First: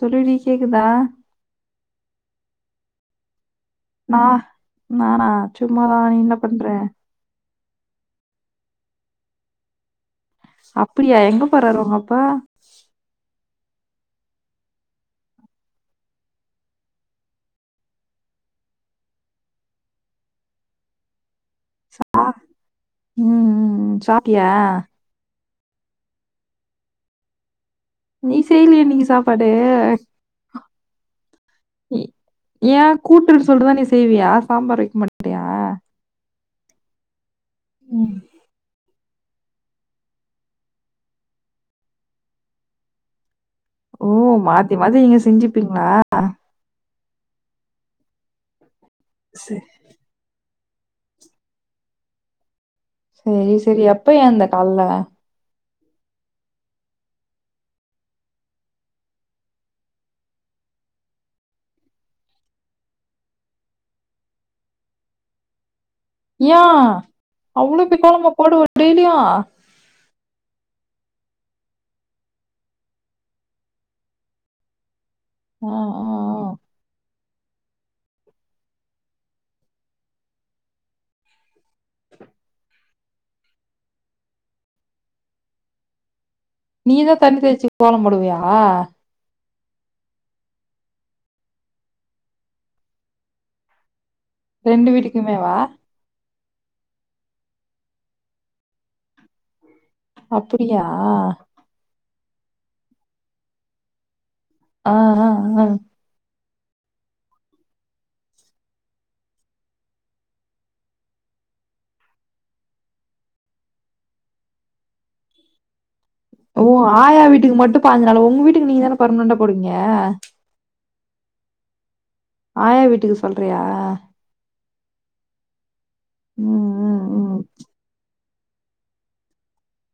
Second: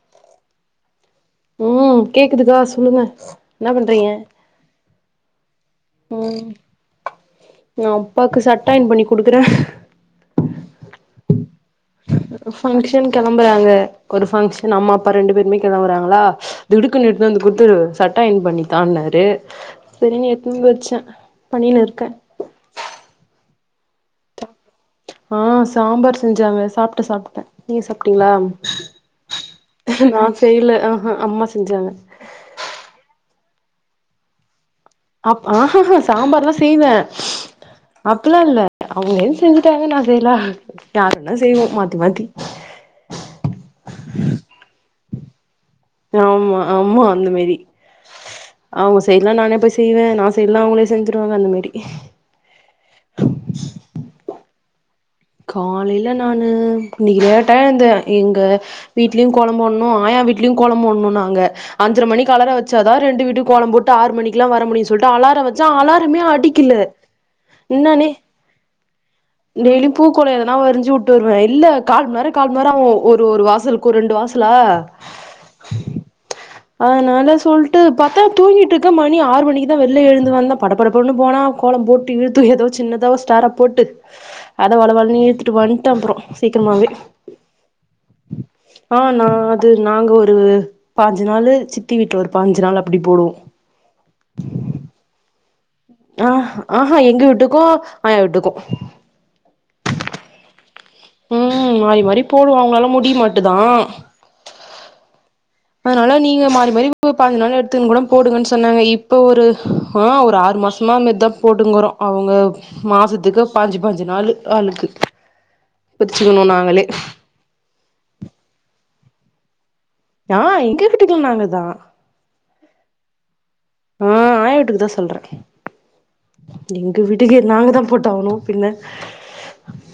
சொல்லுடி கேக்குதா ம் கேக்குதுக்கா சொல்லுங்க என்ன பண்றீங்க நா நானா சும்மாதா நீ இன்ன ம் பண்ற நா அப்பாக்கு சட்ட அய்ன் பண்ணி குடுக்குற அப்புடியா எங்க போறாரு ஒங்கப்பா பங்க்ஷன் கெளம்புறாங்க ஒரு பங்க்ஷன் அம்மா அப்பா ரெண்டு பேருமே கெளம்புறாங்களா திடுக்குன் எட்த்து வந்து குட்த்து சட்ட அயன் பண்ணிதான்னாரு செரின்னு எடுத்வந்து இங்க வச்ச சா ம் ம் சாப்டியா ஆ சாம்பார் செஞ்சாங்க சாப்ட்ட சாப்ட்ட நீ சாப் டிங்ளா நீ செய்யலையே இன்னைக்கு சாப்பாடு நா செய்ல அ ஹா அம்மா செஞ்சாங்க ஏ கூட்டுன் சொல்றுதா நீ செய்வியா சாம்பார் வக்கு மாட் அப் ஆ ஹா ஹா சாம்பார்லா செய்வ ம், அப்புல்லா இல்ல அவ்ங்கெது செஞ்சிட்டாகன் நா செய்ல யார் வேணாலு செய்வோ மாத்தி மாத்தி ஓ மாத்தி மாத்தி நீங்க செஞ்சுப்பிங்ளா ஆமா ஆமா அந்த மேரி அவ்ங்க செய்ல நானே சரி. போய்ஸ் செய்வே நா செய்ல்னா அவுங்குளே செஞ்சுருவாங்க அந்த மாரி செரி செரி எப்ப ஏந்த கால்ல காலேல நானு இன்னைக்கு லேட்டா எழ்ந்தே எங்க வீட்ல்யு கோலோ போட்ணு ஆயா வீட்ல்யு கோலோ போட்ணு நாங்க அஞ்சர மணிக்கு அலார வச்சாதா ரெண்டு வீட்டுக் கோலம் போட்டு ஆறு மணிக்லா வர முடியு சொல்ட்டு அலாரவ ச்ச அலாரமே அடிக்கில ஏன் அவ்வளவு போய் என்னானே கோலமா போடுவ டெய்லியும் ஆ, டெய்லியு பூக்கோலோ எதனா வரைஞ்சு வுட்டு வருவ இல்ல கால் மர கால் மர ஒரு ஒரு வாசலுக் ஒரு ரெண்டு வாசலா ஆ, ஆ அதனால சொல்ட்டு பாத்தா தூங்கிட்டு இருக்க மணி ஆறு மணிக்குதா வெள்லே எழுந்து வந்த படப்படபடன்னு போனா கோலம் போட்டு இழுத்து எதோ சின்னதா ஓ ஸ்டார போட்டு அத வளவளனு இழுத்துட்டு வந்ட்ட அப்றோ சீக்ரமாவே நீ தான் தண்ணி தேய்ச்சி கோலம் போடுவியா ஆ நா அது நாங்க ஒரு பாஞ்சு நாளு சித்தி வீட்ல ஒரு பாஞ்சு நாள் அப்டி போடுவோ ரெண்டு வீட்டுக்குமேவா ஆஹ் ஆஹா எங்க வீட்டுக்கு ஆயா வீட்டுக்கு அப்புடியா ம் மாறி மாறி போடுவோ அவங்களால முடியமாட்டுதா ஆ ஆ ஆ அதனால நீங்க மாரி மாரி பதினஞ்சு நாள் எடுத்துக்கன்னு கூட போடுங்கன்னு சொன்னாங்க இப்போ ஒரு அ ஒரு ஆறு மாசமா அந்மாரித்தா போட்டுங்கறோ அவ்ங்க மாசத்துக்கு பாஞ்சு பாஞ்சு நாளு ஆளுக்கு பிரிச்சுக்கணு ஓ நாங்களே ஆயா வீட்டுக்கு மட்டு பனஞ்சு நாளு உங்க வீட்டுக்கு நீங்க தான பர்மனென்டா போடுவீங்க ஆ எங்க வீட்டுக்குள் நாங்கதா ஆயா வீட்டுக்கு சொல்றியா ஆ ஆய வீட்டுக்கு தா சொல்றே ம் எங்க ம் வீட்டுக்கு ம் நாங்கதா போட்டாவனு பின்ன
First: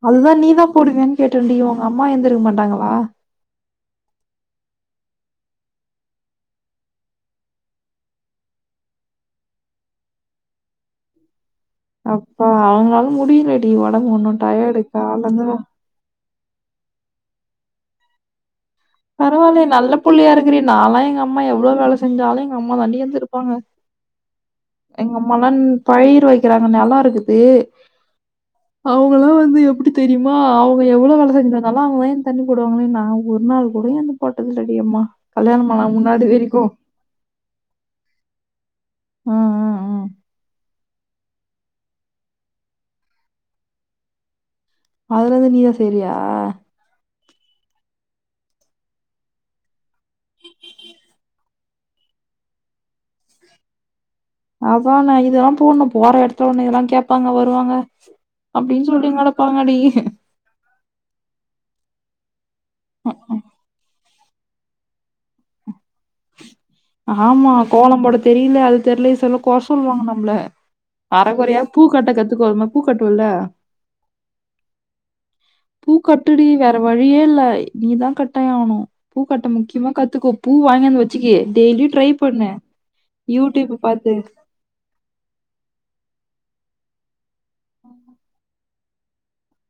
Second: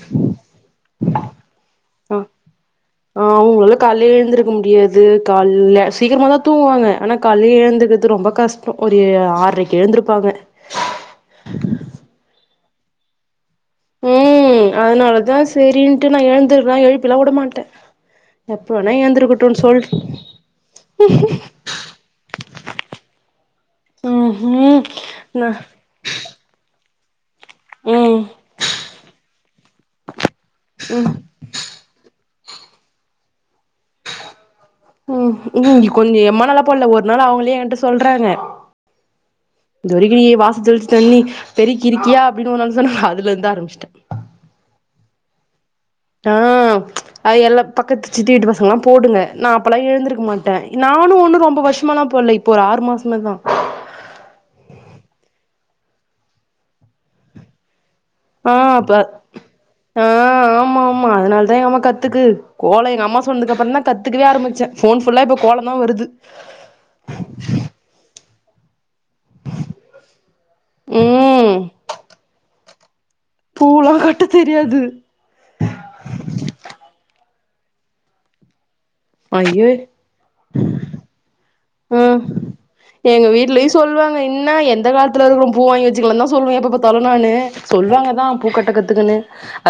அதுதா நீதா போடுவியான்னு கேட்டன்டி உங்க அம்மா எந்திருக மாட்டாங்களா ஆ அவ்ங்கள் ல கால்லே எழுந்திருக்க முடியாது கால்ல சீக்கிரமாதா தூங்குவாங்க ஆனா கால்ல எழ்ந்துக்கிறது ரொம்ப கஷ் அப்றோ ஒரு ஆற்ரைக்கு எழுந்திருப்பாங்க அப்பா அவங்களால முடியலடி ஒடம்பு ஒன்னு டயடு காலந்தா ட்டு நா எழுந்துருவ எழுப்பிலா வுடமாட்ட எப்போ வேணா எ பரவால்லேயே நல்ல புள்ளயா இருக்குறியே நாலா எங்க அம்மா எவ்ளோ வேல செஞ்சாலு எங்க அம்மாதான்டி எந்திருப்பாங்க ம் ஹூ எங்கம்மலன் பயிர் வைக்கறாங்க நெலோ இருக்குது ம் அவுங்கலா வந்து எப்டி தெரியுமா அவுங்க எவ்ளோ வேல செஞ்சாலு கால்லா அவ்ங்கதா ஏந் தண்ணி போடுவாங்கன்னே நா ஒரு நாள் கூட எந்து போட்டதில்லடி அம்மா ம் கல்யாணம் ம் ஆனா கொஞ்ச முன்னாடி எம்மா வரைக்கு நல்லா போல ஒரு நாள் அவங்களே என்ட்ட சொல்றாங்க ம் ம் ம் இதுவரைக்கு நீ வாச தொளிச்சு தண்ணி பெருக்கிருக்கியா அப்பின்னு ஒரு நாள் சொன்னாங்க அதுலருந்து ஆரம்பிச்ட்ட அதுலருந்து நீயா செய்றியா ஆ அது எல்லா பக்கத்து சித்தி வீட்டு பசங்கல்லா போடுங்க நா அப்பல்லா எழுந்திருக்க மாட் ட நானு ஒன்னு ரொம்ப வருஷாமால்லா போட்ல இப்போ ஒரு ஆறுமாசமாதா அதா நா இதல்லா போட்ணு போற எடத்துல ஒன்னு இதெல்லா கேப்பாங்க வருவாங்க ஆ அப்படின்னு பா சொல்லி கிடப்பாங்கடி. ஆ ஆமா ஆமா அதனால் தா எங்கம்மா கத்துக்கு கோலோ எங்க அம்மா சொன்துக்கு அப்றோதா கத்துக்கவே ஆரம்பிச்சே போன் ஃபுல்லா இப்போ கோலந்தா வருது ஆமா கோலம்போட தெரில அது தெர்லே சொல்ல கொற சொல்வாங்க நம்ப்ல அது ம் கொறையா பூக்கட்ட கத்துக்கோமா பூ கட்டுவோல்ல பூலா கட்ட தெரியாது பூ கட்டுடி வேற வழியே இல்ல நீதா கட்டயானு பூ கட்ட ஐயோ முக்கியமா கத்துகோ பூ வாங்கியாந்து கியே டெய்லி ட்ரை ம் பண்ணு யூடியூப்பு பாத்து நா எந்த காலத்துல இருக்கிறம் பூ வாங்கி வச்சுங்கலான் தா சொல்லுவே எப்ப பாத்தாலு நானு சொல்லுவாங்கதா பூ கட்ட கத்துக்கன்னு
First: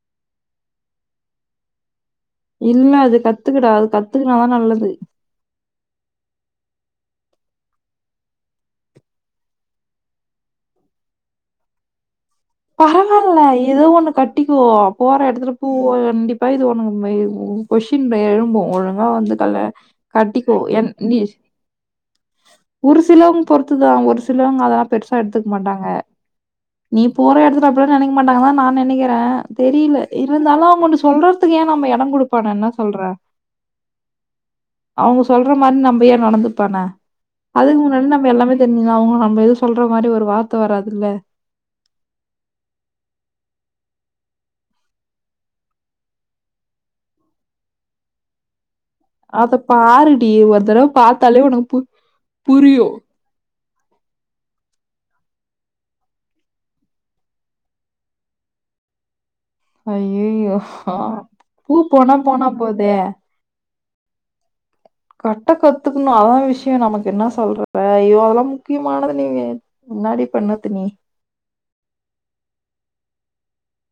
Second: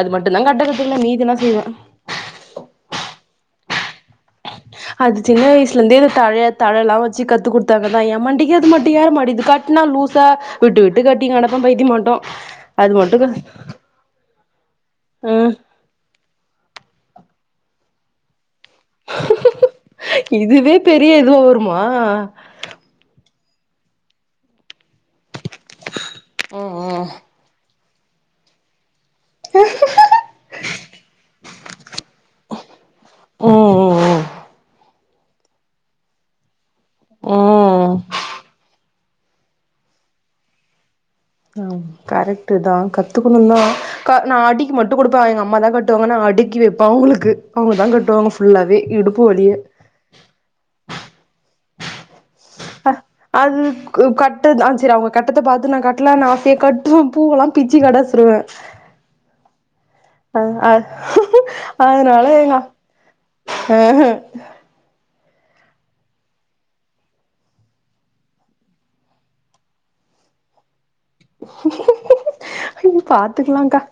அது மட்டுந்தான் கட்டறதுல்ல மீதின்னா செய்வே இன்மே அது கத்துக்கிற அது கத்துக்கனாதா நல்லது அது சின்ன வயசுலருந்தே தழ தழலாம் வச்சு கத்து குடுத்தாங்கதா ஏ மண்டிக்கு அது மட்டி ஏற மாட்டியிது கட்னா லூஸா விட்டு விட்டு கட்டிங்கடப்ப பைத்தியமாட்டம் பரவாயில்ல ஏதோ ஒண்ணு கட்டிக்குவோ போற ஆ எடத்துல பூ போய் கண்டிப்பா இது ஒன் எழும்பும் கொஷின் எழும்பும் ஒழுங் அப்பா ஒத்துக்கல கட்டிக்கோ இதுவே என் பெரிய நீ இதுவா வருமா ஒரு சிலவங்க பொறுத்துதா ஒரு சிலவங்க அதெல்லா பெருசா எடுத்துக்க மாட்டாங்க ம் நீ ம் போற எடத்துல அப்டில்லா நெனைக்க மாட்டாங்க தா நா நெனைக்கிறே தெரியல இருந்தாலு அவங்க ஒன்னு சொல்ற துக்கே இப்ப ஏ நம்ம எடம் குடுப்பான என்ன சொல்ற ம் அவங்க சொல்ற மாதிரி நம்ப ஏ நடந்துப்பான ம் அதுக்கு முன்னாடி நம்ம எல்லாமே தெரிஞ்சதுனா அவங்க நம்ம எது சொல்ற மாரி ஒரு வார்த்த வராதுல்ல கரெக்ட் தா கத்துக்கணு தா கா நா அடிக்கு மட்டு கொடுப்பே எங்க அம்மா தா கட்டுவாங்க நா அடிக்கி வைப்பே அவுங்ளுக்கு அவுங்க தா கட்டுவாங்க ஃபுல்லாவே இடும் அத பாருடி ஒர் தடவ பாத்தாலே உனக்கு பு புரியு அது கட்ட ஆ சரி அவங்க கட்ரத பாத்து நான் கட்டலான் ஆசையா கட்டுவே பூவெல்லா பிச்சு கடாசிருவே அ அய்யய்யோ அ ஹா பூ போனா போனா போதே ஹ ஹே கட்ட கத்துகுணு அதா விஷ்யோ நமக்கு என்ன சொல்றது ஐயோ அதெவ்லா முக்கியமானது நீய் முன்னாடி பண்ணது நீ ம் பாத்துக்லா கா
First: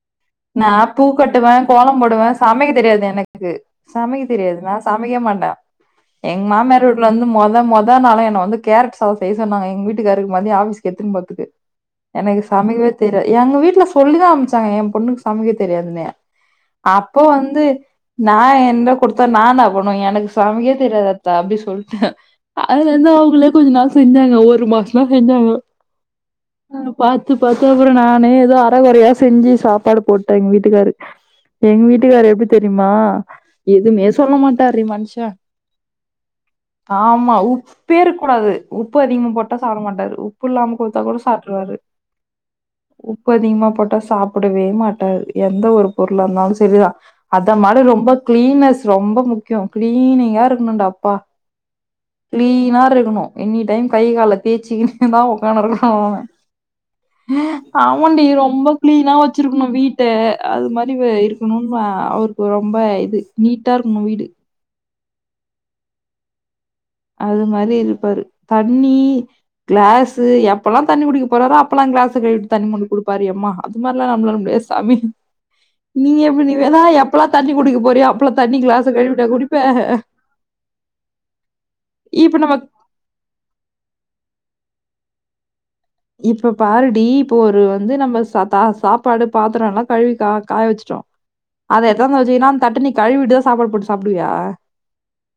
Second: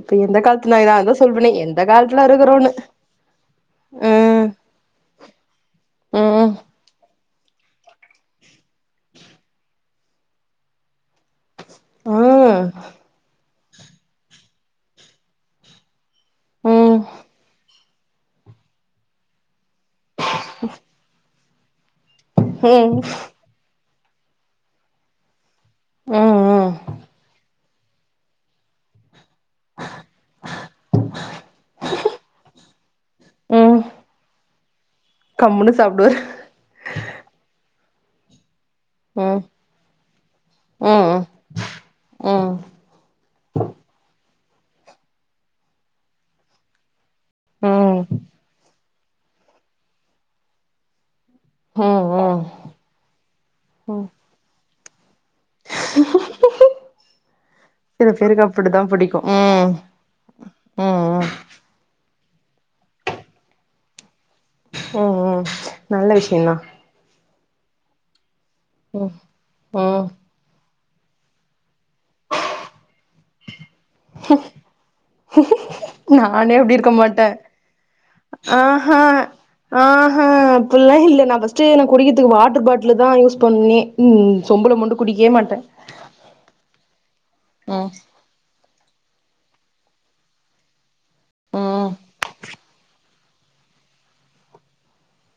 இப்ப எந்த காலத்து நா நான் தா பூ அதான் சொல்றனே எந்த காலத்துல இருக்கறோன்னு இது சமைக்க தெரியாது நா சமைக்க மாட்டே எங்க ம் மாம்யார் வீட்ல வந்து மொத மொத நாளே நா வந்து கேரட் சாதோ செய் சொன்னாங்க எங்க வீட்டுக்காருக் மதியம் ஆபிஸ்க்கு எடுத்துன்போறதுக்கு எனக்கு ம் சமைக்கவே தெரியாது எங்க வீட்டுல சொல்லிதான் அன்பிச்சாங்க எ பொண்ணுக்கு சமைக்க தெரியாதுன்னு ம் அப்போ வந்து நான் என்ட குடுத்தா நா என்னா பண்ணுவே எனக்கு சமைக்க தெரியாது அத்த அப்டி சொல்ட்டே அதுல ம் ம் இருந்து அவங்களே கொஞ்ச நாள் செஞ்சாங்க ஒரு மாசம்லா செஞ்சாங்க ம் அ பாத்து பாத்து அப்பறம் நானே எதோ அரகுறையா செஞ்சு சாப்பாடு போட்டாங் வீட்டுக்காரு எங்க வீட்டுக்கார் எப்டி தெரியுமா எதுமே சொல்ல மாட்டார் டி மனுஷ கம்முன்னு சாப்டுவாரு ஆமா உப்பே இருக்க கூடாது உப்பு அதிகமா ம் போட்டா சாப்ட மாட்டாரு உப்பு இல்லாம குடுத்தா ம் கூட ம் சாப்ட்ருவாரு ம் உப்பு அதிகமா போட்டா சாப்பிடவே மாட் டாரு எந்த ஒரு பொருளாருந்தாலு சரிதா அத மாதிரி ம் ரொம்ப க்ளீன்னஸ் ரொம்ப முக்கியோ கிளீனிங்கா இருக்கணும்டா அப்பா ம் கிளீனா இருக்கணு எனி டைம் கை ம் கால தேச்சுகின் ன்னுதா ஒக்கானிருக்கணும் ஓன்ன சில ஆமாண்டி பேருக்கு ரொம்ப அப்டித்தா கிளீனா புடிக்கு வச்சிருக்கணு ம் வீட் ட்ட அது மாரி வே ம் ம் இருக்கனுனா அவருக்கு ரொம்ப இது நீட்டா இருக்கனு வீடு ஓ ஓ நல்ல விஷியந்தா அது மாரி இருப்பாரு தண்ணி ம் ம் கிளாஸ்சு எப்பல்லா தண்ணி குடிக்க போறாரோ அப் பலா கிளாஸ கழிவிட்டு தண்ணி மொண்டு குடுப்பாரியம்மா அது மாரிலா நம்மளாள முடியாது சாமி நீ எப்டி நானே அப்டி வேனா இருக்க எப்பல்லா மாட்டே தண்ணி குடிக்க போறியா அப்பல்லா தண்ணி கிளாச கழுவிட்டா குடிப்ப ஹா அப்பில்லா இல்ல நா ஃபஸ்டு எனக் குடிக்கிறதுக்கு இப்ப நம்ம வாட்டர் பாட் டில தா யூஸ் பண்ணி ம் சொம்புள மொண்டு குடிக்கவே மாட்டே இப்ப பாருடி இப்போ ஒரு ம் வந்து நம்ம ச தா சாப்பாடு பாத்தரோ எல்லா கழுவி கா காய வச்சுட்டோ அத ம் [unintelligible] தொவச்சீனா அந்த தட்ட நீ கழுவிட்டு தா சாப்பாடு போட்டு சாப்டுவியா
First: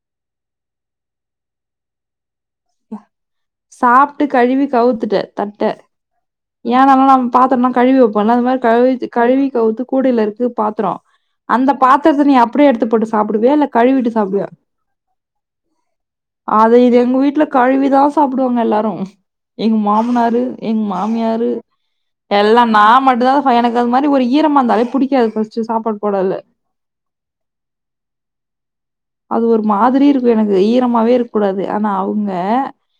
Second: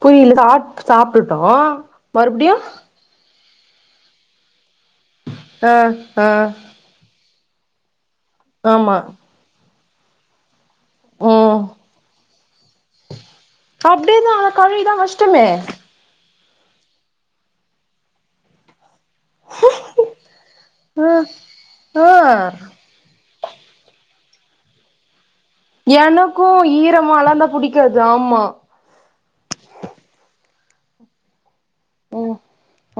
புரியல சா சாப்ட்டுட்டோ மறுபடியு சாப்ட்டு கழுவி கவுத் ஆ ஆ ஏனாலா நம் பாத்தரம்னா கழுவி வப்போல அது மாரி ஆமா கழுவிட்டு கழுவி கவுத்து கூடைல இருக்கு பாத்ரோ ம் அந்த பாத்தரத்த நீ அப்டியே எடுத்துப்போட்டு சாப்டுவியா இல்ல கழுவிட்டு சாப்டுவியா ட்டுமே அத இது எங்க வீட்ல கழுவிதா சாப்டுவாங்க எல்லாரு எங்க மாமனாரு எங் ஆ மாமியாரு ஆ எல்லா நா மட்டு தா எனக்கு அது மாரி ஒரு ஈரமா இருந்தாலே புடிக்காது ஃபஸ் எனக்கு ஈரமாலாந்தா புடிக்காது ஆமா அது ஒரு மாதிரி இருக்கு எனக்கு ஈரமாவே இருக்க கூடாது. ஆனா அவுங்க ம்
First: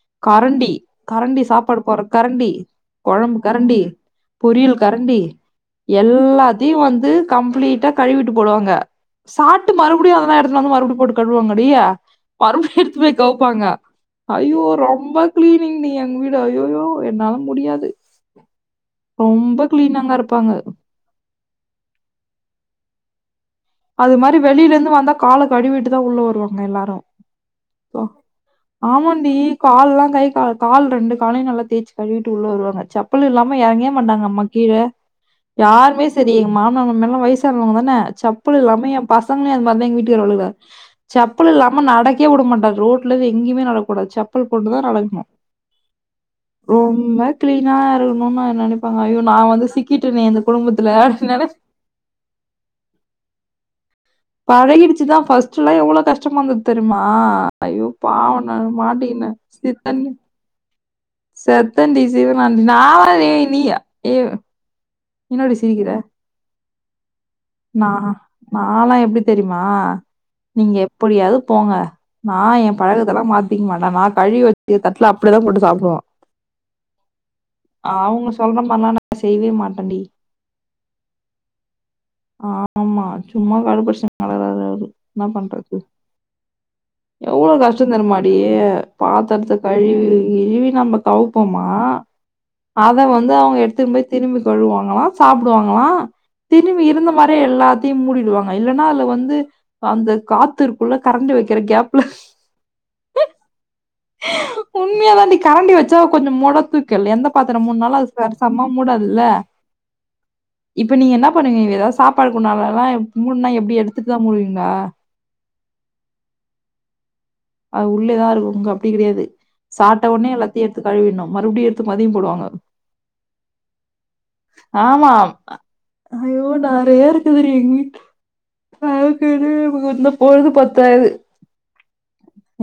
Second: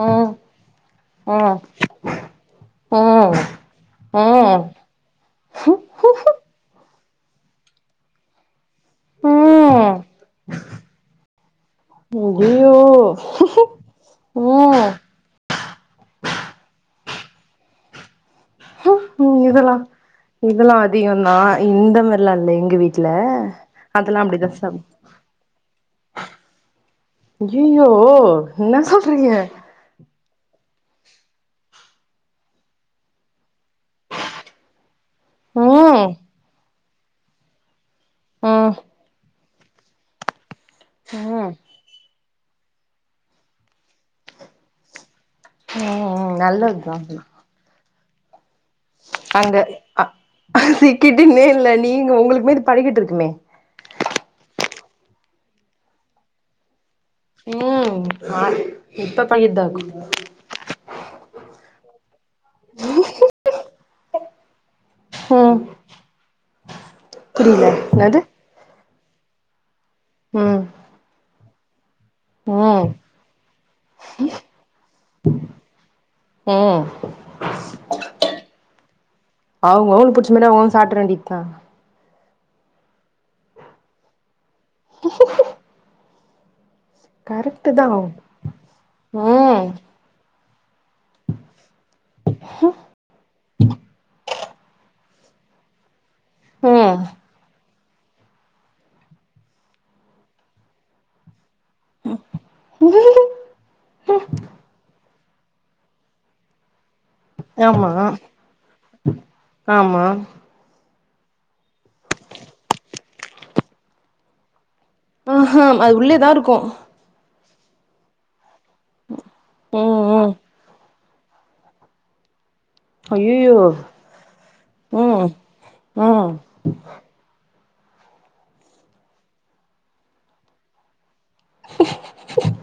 ம் கரண்டி கரண்டி ம் சாப்பாடு போற கரண்டி ம் கொழம்பு கரண்டி ம் பொரியல் கரண்டி எல்லாத்தையு வந்து கம்ப்ளீட்டா கழுவிட்டு போடுவாங்க. சாப்ட்டு ம் மறுபடியு அததா எடுத்துட்டு வந்து மறுபடியு போட்டு கழுவாங்கடி ஐயோ மருபடி எடுத்து போய் கவுப்பாங்க ஐயோ ம் ரொம்ப கிளீனிங் டி எங்க வீடு ஐயயோ என்னால முடியாது ம் ரொம்ப இதெல்லா கிளீனாங்க இருப்பாங்க இதெல்லா வியு நா இந்த மாரிலா இல்ல எங்க வீட்ல அது அதெல்லா மாரி அப்டிதா வெளியில சாப் இருந்து வந்தா கால கழுவிட்டுதா உள்ள வருவாங்க எல்லாரு ஐய்யயோ என்னா சொல்றீங்க கால்லா கை கா கால் கால் ரெண்டு காலையு நல்லா தேச்சி கழுட்டு உள்ளே வருவாங்க செப்பல் இல்லாம எறங்கவே மாட்டாங்க அம்மா கீழ யாருமே ம் செரி எங்க மாமனார் மாமியார்லா வயசானவங்க தான செப்பல் ம் இல்லாம எ பசங்களே அது மார்தா எங்க வீட்டுகார் உள்ள இருக்கறார் செப்பல் ம் இல்ல நம்ம நடக்கவே வுட மாட்டாரு ரோட்டலந்து எங்கியுமே நடக்க கூடாது செப்பல் போட்டுதா நடக்கணு ம் ம் நல்லது தா அது கிளீனா இருக்கணுன் நா நெனப் அங்க அ அப்டின்னு நென சிக்கிட்டுனே இல்ல நீங்க உங்களுக்குமே அது பழகிட்டு இருக்குமே பழகிடுச்சுதா ஃபஸ்ட்லா எவ்ளோ கஷ்டமாந்தத் தெரியுமா ஐயோ ம் பாவ நானு இப்ப மாட்டிகினே படிக்கட்டுதா சிர் இருக்கு தண்ணி செத்தான்டி சிவனான்டி நா நீ நீயா ஏ என்னடி ம் சிரிக்கிற புரியல நா என்னது நாலா எப்டி தெரியுமா ம் நீங்க எப்டியாவது போங்க நா எ ம் பழக்கத்தெல்லா மாத்திக்க மாட்டே நா கழுவி வச்ச தட்டுல அப்படியே தா போட்டு சாப்டுவ ம் அவுங்க சொல்ற மார்லா நா செய்வே மாட்ட டி இல்லனா ஒ சாப்ட்ற வேண்டி தா ஆமா சும்மா கடுபடிச்ட்டு கெடக்கறாரு என்ன பண்றது எவ்வளோ கரெக்ட் கஷ்டோ தா தெரிமா டி பாத்திரத்த ம் கழுவி ககிழுவி நம்ம தொவப்போமா அத வந்து அவங்க எடுத்துன் போய் திருப் திரும்பி தொழுவாங்களா சாப்டுவாங்களா திரும்பி ம் இருந்த மாரியே எல்லாத் யு மூடிடுவாங்க இல்ன்னா அதுல வந்து அந்த காத்து இருக்குள்ள கரண்ட்டு வைக்கிற கேப்ல [unintelligible] உண்மையா தாண்டி கரண்டி வச்சா கொஞ்சோ மொட தூ க்கல் எந்த பாத்துரம் ஆமா மூட்னாலு அது சரி சம மூடாதுல்ல ஆமா இப்ப நீங்க என்ன பண்ணுங்க ஏதா சாப்பாடு குன்டான்லலா மூட்னா எப்டி எடுத்துட்டு தா மூடுவீங்களா அது உள்ளேதா இருக்கு அது உள்ளேதா இருக்கு உங்க அப்டி கிடையாது ம் சாப்ட ஒட்னே ம் எல்லாத்தையு எடுத்து கழுவினு மறுபடியு எடுத்து மதியம் போடுவாங்க ஐயயோ ஆமா ம் ம் ஐயோ நெறைய இருக் கு எங் வீட் [unintelligible] பொழுது பத்தாது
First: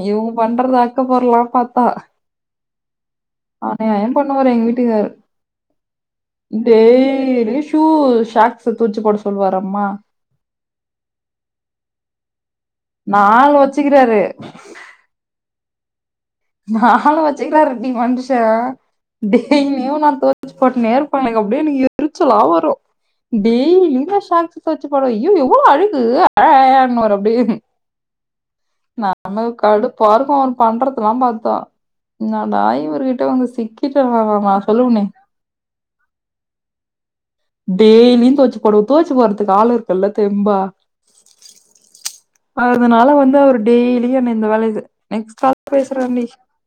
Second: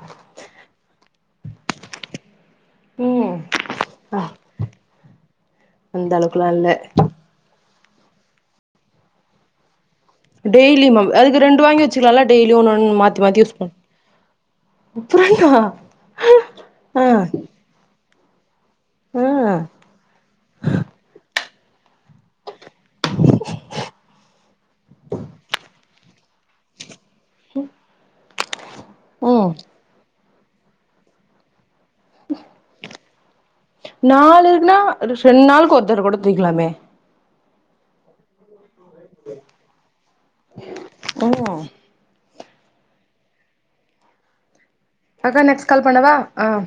இவுங்க பண்றது அக்க போர்லா பாத்தா ம் ஆ அயன் அ பண்ண வறே எங்க வீட்டுக்காரு அந்த அளவுக்குலா இல்ல இது இரு ஷூ ஷாக்ஸ் துவச்சு போட சொல்லுவாரம்மா டெய்லிம் அது ரெண்டு வாங்கி வச்சுக்கலால டெய்லி ஒண்ணு ஒன்னு மாத்தி மாத்தி நாலு யூஸ் பண் வச்சுக்கிறாரு அப்டிய்யா நாலு வச்சுக்காருடி மனுஷ ஆ ம் டெய்லியு நா தோச்சு போட்டுனே இருப்ப எனக்கு அப்டியே எனக்கு எரிச்சலா வரு டெய்லியு நா ஷாக்ஸ் தொவச்சு போடுவ ஐய்யோ எவ்ளோ அழுக்கு அ அ அ ம்பாரு அப்டியு ம் நம்மளுக்கு கடுப்பா இருக்கு அவரு பண்றதுல்லா பாத்தா என்னடா இவருகிட்ட வந்து சிக்கி நாலுன்னா ரெண்டு நாளுக்கு ஒருத்தர கூட தொய்க்கலாமே டெய்லியு தொவச்சு போடுவ தொவச்சு போட்றதுக்கே ஆல் இருக்குல்ல தெம்பா ம் அதனால வந்து அவர் டெய்லியு என்ன இந்த வேல இது அக்கா நெக்ஸ்ட் கால் பண்ணவா பேசுறண்டி ஆ